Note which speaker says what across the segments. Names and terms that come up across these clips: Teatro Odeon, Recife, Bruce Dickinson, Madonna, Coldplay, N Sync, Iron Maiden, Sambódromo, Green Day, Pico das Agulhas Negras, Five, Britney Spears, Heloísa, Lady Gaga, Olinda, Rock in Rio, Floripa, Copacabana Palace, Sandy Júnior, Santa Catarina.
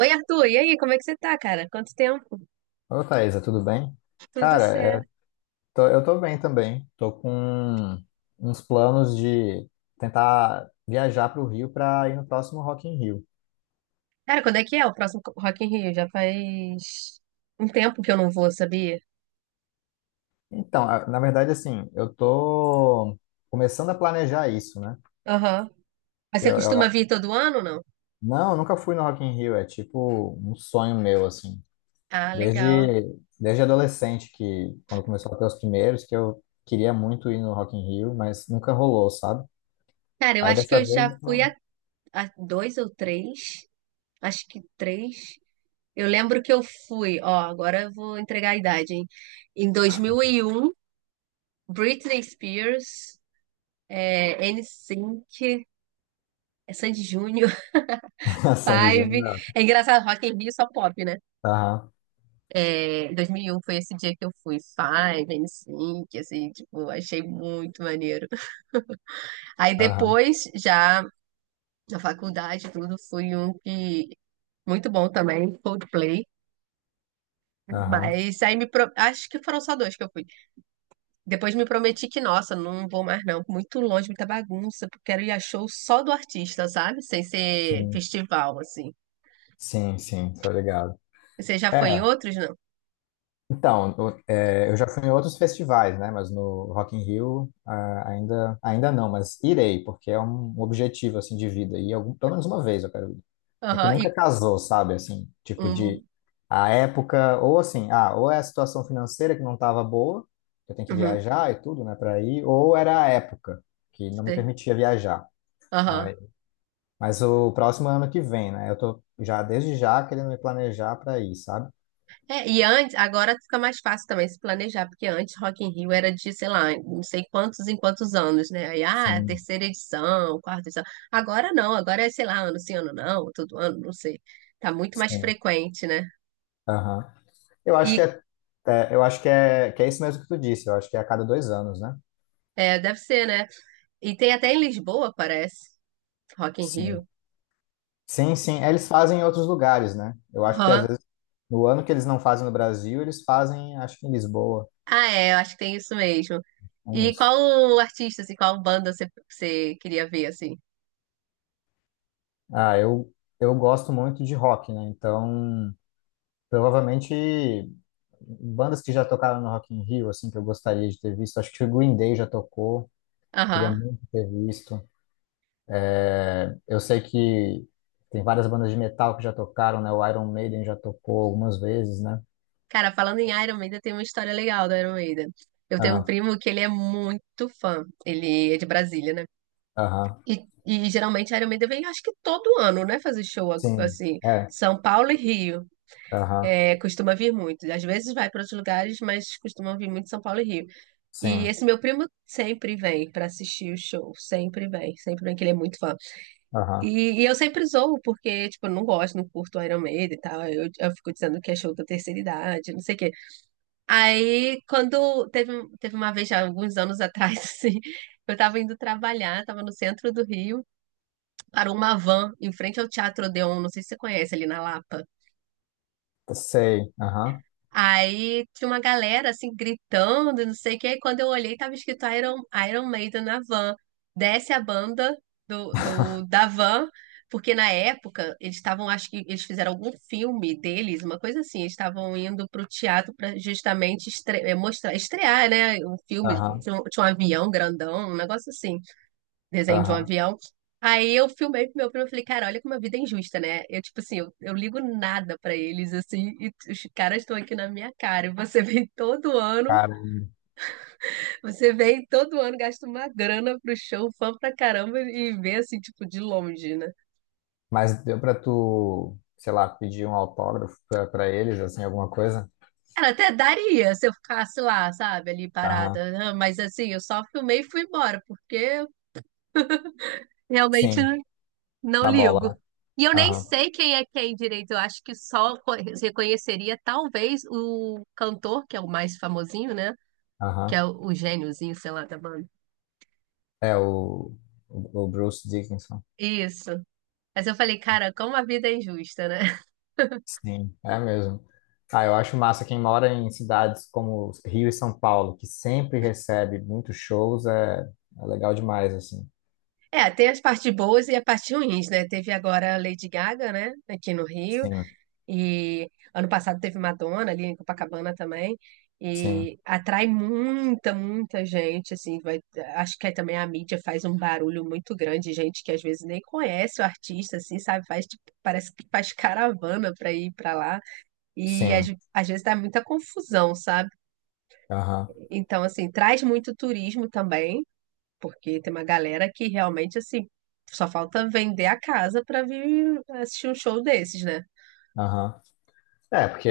Speaker 1: Oi, Arthur, e aí, como é que você tá, cara? Quanto tempo?
Speaker 2: Ô, Thaisa, tudo bem?
Speaker 1: Tudo
Speaker 2: Cara, é,
Speaker 1: certo.
Speaker 2: eu tô bem também. Tô com uns planos de tentar viajar para o Rio para ir no próximo Rock in Rio.
Speaker 1: Cara, quando é que é o próximo Rock in Rio? Já faz um tempo que eu não vou, sabia?
Speaker 2: Então, na verdade, assim, eu tô começando a planejar isso, né?
Speaker 1: Aham. Mas você
Speaker 2: Eu,
Speaker 1: costuma
Speaker 2: eu-
Speaker 1: vir todo ano, ou não?
Speaker 2: não, eu nunca fui no Rock in Rio, é tipo um sonho meu, assim.
Speaker 1: Ah, legal.
Speaker 2: Desde adolescente, que quando começou a ter os primeiros, que eu queria muito ir no Rock in Rio, mas nunca rolou, sabe?
Speaker 1: Cara, eu
Speaker 2: Aí
Speaker 1: acho que
Speaker 2: dessa
Speaker 1: eu já
Speaker 2: vez, eu tô-
Speaker 1: fui a dois ou três. Acho que três. Eu lembro que eu fui, ó, agora eu vou entregar a idade, hein? Em 2001, Britney Spears, é, N Sync, é Sandy Júnior,
Speaker 2: Sandy
Speaker 1: Five.
Speaker 2: Júnior,
Speaker 1: É engraçado, Rock in Rio é só pop, né?
Speaker 2: aham.
Speaker 1: É, 2001 foi esse dia que eu fui Five, NSYNC, assim, tipo, achei muito maneiro. Aí
Speaker 2: Aham,
Speaker 1: depois, já na faculdade, tudo, fui um que muito bom também, Coldplay.
Speaker 2: aham,
Speaker 1: Mas aí acho que foram só dois que eu fui. Depois me prometi que, nossa, não vou mais não, muito longe, muita bagunça, porque quero ir a show só do artista, sabe? Sem ser
Speaker 2: sim,
Speaker 1: festival, assim.
Speaker 2: sim, tô ligado.
Speaker 1: Você já foi em
Speaker 2: É,
Speaker 1: outros, não?
Speaker 2: eu já fui em outros festivais, né, mas no Rock in Rio ah, ainda não, mas irei, porque é um objetivo, assim, de vida, e algum, pelo menos uma vez eu quero ir. É que
Speaker 1: Aham,
Speaker 2: nunca
Speaker 1: e
Speaker 2: casou, sabe, assim, tipo
Speaker 1: um.
Speaker 2: de, a época, ou assim, ah, ou é a situação financeira que não tava boa, eu tenho que
Speaker 1: Uhum.
Speaker 2: viajar e tudo, né, para ir, ou era a época que não me
Speaker 1: Sei.
Speaker 2: permitia viajar.
Speaker 1: Aham.
Speaker 2: Mas o próximo ano que vem, né? Eu tô já desde já querendo me planejar para ir, sabe?
Speaker 1: É, e antes, agora fica mais fácil também se planejar, porque antes Rock in Rio era de, sei lá, não sei quantos em quantos anos, né? Aí, ah,
Speaker 2: Sim,
Speaker 1: terceira edição, quarta edição. Agora não, agora é, sei lá, ano sim, ano não, todo ano, não sei. Tá muito mais
Speaker 2: sim.
Speaker 1: frequente, né?
Speaker 2: Aham. Eu acho que
Speaker 1: E
Speaker 2: é, é, eu acho que é, Que é isso mesmo que tu disse. Eu acho que é a cada dois anos, né?
Speaker 1: é, deve ser, né? E tem até em Lisboa, parece, Rock in
Speaker 2: Sim.
Speaker 1: Rio.
Speaker 2: Sim, sim. É, eles fazem em outros lugares, né? Eu acho que às
Speaker 1: Aham.
Speaker 2: vezes no ano que eles não fazem no Brasil, eles fazem, acho que em Lisboa.
Speaker 1: Ah, é, eu acho que tem isso mesmo.
Speaker 2: É
Speaker 1: E
Speaker 2: isso.
Speaker 1: qual banda você queria ver, assim?
Speaker 2: Ah, eu gosto muito de rock, né? Então, provavelmente bandas que já tocaram no Rock in Rio, assim, que eu gostaria de ter visto. Acho que o Green Day já tocou. Queria
Speaker 1: Aham.
Speaker 2: muito ter visto. É, eu sei que tem várias bandas de metal que já tocaram, né? O Iron Maiden já tocou algumas vezes, né?
Speaker 1: Cara, falando em Iron Maiden, tem uma história legal do Iron Maiden. Eu tenho um
Speaker 2: Ah,
Speaker 1: primo que ele é muito fã. Ele é de Brasília, né?
Speaker 2: aham.
Speaker 1: E geralmente Iron Maiden vem, acho que todo ano, né? Fazer
Speaker 2: Sim.
Speaker 1: assim.
Speaker 2: É.
Speaker 1: São Paulo e Rio.
Speaker 2: Aham.
Speaker 1: É, costuma vir muito. Às vezes vai para outros lugares, mas costuma vir muito São Paulo e Rio. E
Speaker 2: Sim.
Speaker 1: esse meu primo sempre vem para assistir o show. Sempre vem. Sempre vem, que ele é muito fã.
Speaker 2: Aham.
Speaker 1: E eu sempre zoo, porque, tipo, eu não gosto, não curto Iron Maiden e tal. Eu fico dizendo que é show da terceira idade, não sei o quê. Aí, teve uma vez, já alguns anos atrás, assim, eu tava indo trabalhar, tava no centro do Rio, parou uma van em frente ao Teatro Odeon, não sei se você conhece, ali na Lapa.
Speaker 2: Sei. Aham.
Speaker 1: Aí tinha uma galera assim gritando, não sei o que. Aí quando eu olhei, tava escrito Iron, Iron Maiden na van. Desce a banda da van, porque na época eles estavam, acho que eles fizeram algum filme deles, uma coisa assim. Eles estavam indo pro teatro para justamente estrear, né? Um filme,
Speaker 2: Aham.
Speaker 1: tinha um avião grandão, um negócio assim desenho de um
Speaker 2: Aham.
Speaker 1: avião. Aí eu filmei pro meu primo e falei, cara, olha como a vida é injusta, né? Eu, tipo assim, eu ligo nada pra eles, assim, e os caras estão aqui na minha cara. E você vem todo ano,
Speaker 2: Cara,
Speaker 1: você vem todo ano, gasta uma grana pro show, fã pra caramba, e vê assim, tipo, de longe, né?
Speaker 2: mas deu pra tu, sei lá, pedir um autógrafo pra eles, assim, alguma coisa?
Speaker 1: Cara, até daria se eu ficasse lá, sabe, ali
Speaker 2: Aham.
Speaker 1: parada, né? Mas assim, eu só filmei e fui embora, porque realmente
Speaker 2: Sim.
Speaker 1: não
Speaker 2: Da bola.
Speaker 1: ligo.
Speaker 2: Né?
Speaker 1: E eu nem
Speaker 2: Aham.
Speaker 1: sei quem é quem direito. Eu acho que reconheceria talvez o cantor, que é o mais famosinho, né? Que é
Speaker 2: Aham.
Speaker 1: o gêniozinho, sei lá, da banda.
Speaker 2: É o Bruce Dickinson.
Speaker 1: Isso. Mas eu falei, cara, como a vida é injusta, né?
Speaker 2: Sim, é mesmo. Ah, eu acho massa quem mora em cidades como Rio e São Paulo, que sempre recebe muitos shows, é legal demais, assim.
Speaker 1: É, tem as partes boas e as partes ruins, né? Teve agora a Lady Gaga, né? Aqui no Rio.
Speaker 2: Sim,
Speaker 1: E ano passado teve Madonna ali em Copacabana também.
Speaker 2: sim,
Speaker 1: E atrai muita gente, assim, vai, acho que aí também a mídia faz um barulho muito grande, gente que às vezes nem conhece o artista, assim, sabe? Faz, tipo, parece que faz caravana para ir para lá. E às,
Speaker 2: sim.
Speaker 1: às vezes dá muita confusão, sabe?
Speaker 2: Aham,
Speaker 1: Então, assim, traz muito turismo também, porque tem uma galera que realmente, assim, só falta vender a casa para vir assistir um show desses, né?
Speaker 2: aham. É, porque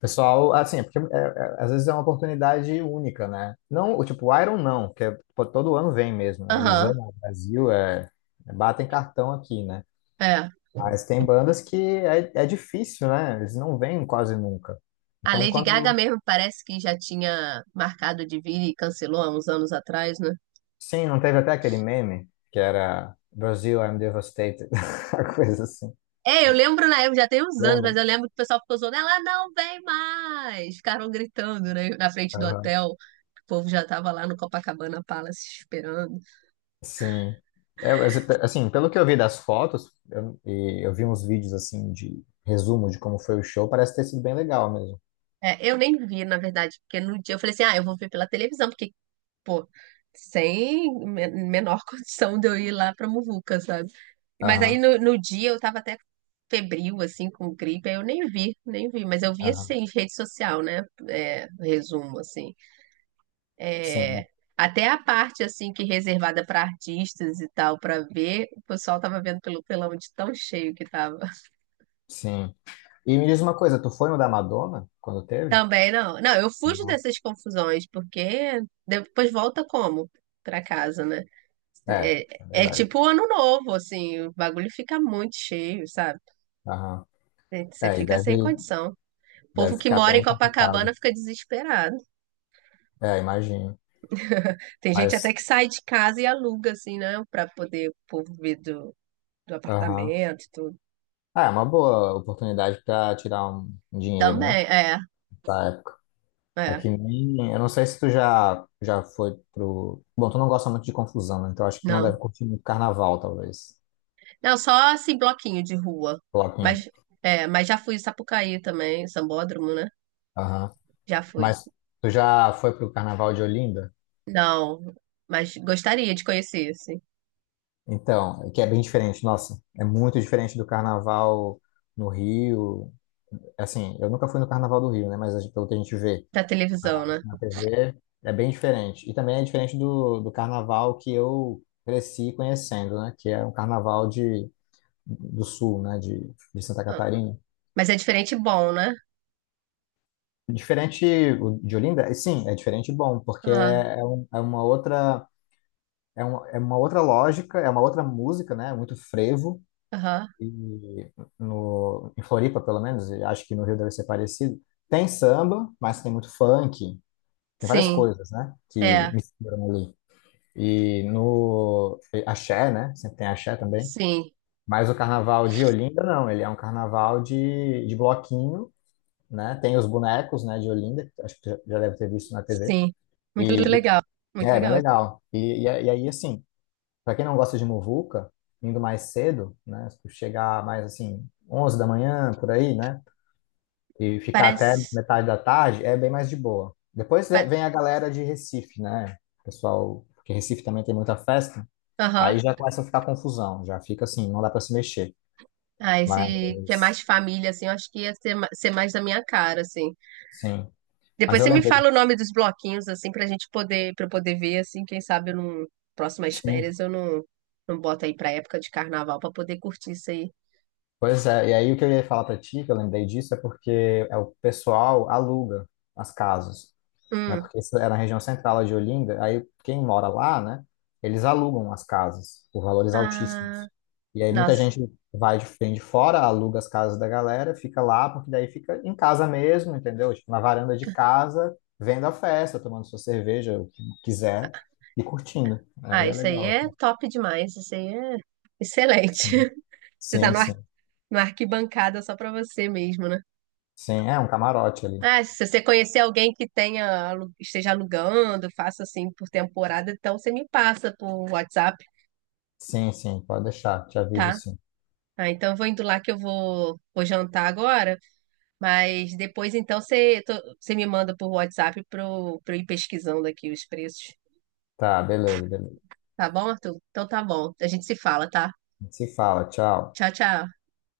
Speaker 2: pessoal, assim, às vezes é uma oportunidade única, né? Não, o tipo, o Iron não, que é, pô, todo ano vem mesmo, né? Eles
Speaker 1: Aham,
Speaker 2: amam o Brasil, batem cartão aqui, né?
Speaker 1: é.
Speaker 2: Mas tem bandas que é difícil, né? Eles não vêm quase nunca.
Speaker 1: A
Speaker 2: Então,
Speaker 1: Lady Gaga
Speaker 2: quando
Speaker 1: mesmo parece que já tinha marcado de vir e cancelou há uns anos atrás, né?
Speaker 2: Sim, não teve até aquele meme que era Brasil, I'm devastated, a coisa assim.
Speaker 1: É, eu lembro na época, já tem uns anos,
Speaker 2: Lembra?
Speaker 1: mas eu lembro que o pessoal ficou zoando, ela não vem mais! Ficaram gritando, né, na frente do
Speaker 2: Aham.
Speaker 1: hotel. O povo já tava lá no Copacabana Palace esperando.
Speaker 2: Sim. É, mas, assim, pelo que eu vi das fotos, e eu vi uns vídeos assim de resumo de como foi o show, parece ter sido bem legal mesmo.
Speaker 1: É, eu nem vi, na verdade, porque no dia eu falei assim, ah, eu vou ver pela televisão, porque pô, sem me- menor condição de eu ir lá pra Muvuca, sabe? Mas aí
Speaker 2: Aham,
Speaker 1: no dia eu tava até febril, assim, com gripe, aí eu nem vi, nem vi, mas eu vi,
Speaker 2: aham.
Speaker 1: assim, rede social, né? É, resumo, assim.
Speaker 2: Sim,
Speaker 1: É, até a parte, assim, que reservada pra artistas e tal, pra ver, o pessoal tava vendo pelo telão de tão cheio que tava.
Speaker 2: sim. E me diz uma coisa, tu foi no da Madonna quando teve?
Speaker 1: Também não. Não, eu fujo
Speaker 2: Não.
Speaker 1: dessas confusões, porque depois volta como? Pra casa, né?
Speaker 2: É,
Speaker 1: É,
Speaker 2: é
Speaker 1: é
Speaker 2: verdade.
Speaker 1: tipo o ano novo, assim, o bagulho fica muito cheio, sabe?
Speaker 2: Aham.
Speaker 1: É, você
Speaker 2: É, e
Speaker 1: fica sem
Speaker 2: deve,
Speaker 1: condição. O povo
Speaker 2: deve
Speaker 1: que
Speaker 2: ficar
Speaker 1: mora em
Speaker 2: bem
Speaker 1: Copacabana
Speaker 2: complicado.
Speaker 1: fica desesperado.
Speaker 2: É, imagino.
Speaker 1: Tem gente até
Speaker 2: Mas,
Speaker 1: que sai de casa e aluga, assim, né? Pra poder o povo vir do
Speaker 2: aham.
Speaker 1: apartamento e tudo.
Speaker 2: Ah, é uma boa oportunidade para tirar um dinheiro, né?
Speaker 1: Também, é,
Speaker 2: Da época. É que
Speaker 1: é.
Speaker 2: nem. Eu não sei se tu já foi pro. Bom, tu não gosta muito de confusão, né? Então acho que tu não deve
Speaker 1: Não.
Speaker 2: curtir muito carnaval, talvez.
Speaker 1: Não, só assim, bloquinho de rua.
Speaker 2: Coloquinho.
Speaker 1: Mas, é, mas já fui em Sapucaí também, Sambódromo, né?
Speaker 2: Aham.
Speaker 1: Já fui.
Speaker 2: Mas tu já foi pro carnaval de Olinda?
Speaker 1: Não, mas gostaria de conhecer, assim,
Speaker 2: Então, que é bem diferente, nossa. É muito diferente do carnaval no Rio. Assim, eu nunca fui no carnaval do Rio, né? Mas pelo que a gente vê.
Speaker 1: da televisão, né?
Speaker 2: TV é bem diferente. E também é diferente do carnaval que eu cresci conhecendo, né? Que é um carnaval de, do sul, né? De Santa
Speaker 1: Ah,
Speaker 2: Catarina.
Speaker 1: mas é diferente e bom, né?
Speaker 2: Diferente o de Olinda, e sim, é diferente e bom, porque
Speaker 1: Ah,
Speaker 2: é, é um- é uma outra, é uma outra lógica, é uma outra música, né? Muito frevo.
Speaker 1: aham.
Speaker 2: E no, em Floripa, pelo menos, e acho que no Rio deve ser parecido. Tem samba, mas tem muito funk. Tem várias
Speaker 1: Sim,
Speaker 2: coisas, né? Que
Speaker 1: é,
Speaker 2: misturam ali. E no. Axé, né? Sempre tem axé também.
Speaker 1: sim,
Speaker 2: Mas o carnaval de Olinda, não. Ele é um carnaval de bloquinho, né? Tem os bonecos, né, de Olinda, que acho que tu já deve ter visto na TV.
Speaker 1: sim. Muito
Speaker 2: E
Speaker 1: legal,
Speaker 2: e
Speaker 1: muito
Speaker 2: é bem
Speaker 1: legal.
Speaker 2: legal. E aí, assim, para quem não gosta de muvuca, indo mais cedo, né? Se tu chegar mais, assim, 11 da manhã, por aí, né? E ficar até
Speaker 1: Parece.
Speaker 2: metade da tarde, é bem mais de boa. Depois vem
Speaker 1: pa-
Speaker 2: vem a galera de Recife, né? Pessoal, porque Recife também tem muita festa. Aí
Speaker 1: Aham.
Speaker 2: já começa a ficar confusão, já fica assim, não dá para se mexer.
Speaker 1: Ah, esse que é
Speaker 2: Mas,
Speaker 1: mais família, assim, eu acho que ia ser, ser mais da minha cara, assim.
Speaker 2: sim. Mas
Speaker 1: Depois
Speaker 2: eu
Speaker 1: você me
Speaker 2: lembrei,
Speaker 1: fala o nome dos bloquinhos, assim, pra gente poder, pra eu poder ver, assim, quem sabe eu não. Próximas
Speaker 2: sim.
Speaker 1: férias eu não, não boto aí pra época de carnaval pra poder curtir isso aí.
Speaker 2: Pois é, e aí o que eu ia falar para ti, que eu lembrei disso, é porque é o pessoal aluga as casas. Né?
Speaker 1: Hum.
Speaker 2: Porque isso é na região central de Olinda, aí quem mora lá, né? Eles alugam as casas por valores
Speaker 1: Ah,
Speaker 2: altíssimos. E aí muita
Speaker 1: nossa.
Speaker 2: gente vem de fora, aluga as casas da galera, fica lá, porque daí fica em casa mesmo, entendeu? Tipo, na varanda de casa, vendo a festa, tomando sua cerveja, o que quiser, e curtindo. Aí
Speaker 1: Ah,
Speaker 2: é
Speaker 1: isso aí
Speaker 2: legal.
Speaker 1: é
Speaker 2: Assim.
Speaker 1: top demais. Isso aí é excelente. Você tá
Speaker 2: Sim,
Speaker 1: no ar-
Speaker 2: sim.
Speaker 1: na arquibancada só pra você mesmo, né?
Speaker 2: Sim, é um camarote ali.
Speaker 1: Ah, se você conhecer alguém que tenha, esteja alugando, faça assim por temporada, então você me passa por WhatsApp,
Speaker 2: Sim, sim, pode deixar, te aviso
Speaker 1: tá?
Speaker 2: sim.
Speaker 1: Ah, então eu vou indo lá que vou jantar agora, mas depois então você me manda por WhatsApp para eu ir pesquisando aqui os preços.
Speaker 2: Tá, beleza, beleza.
Speaker 1: Tá bom, Arthur? Então tá bom. A gente se fala, tá?
Speaker 2: Se fala, tchau.
Speaker 1: Tchau, tchau.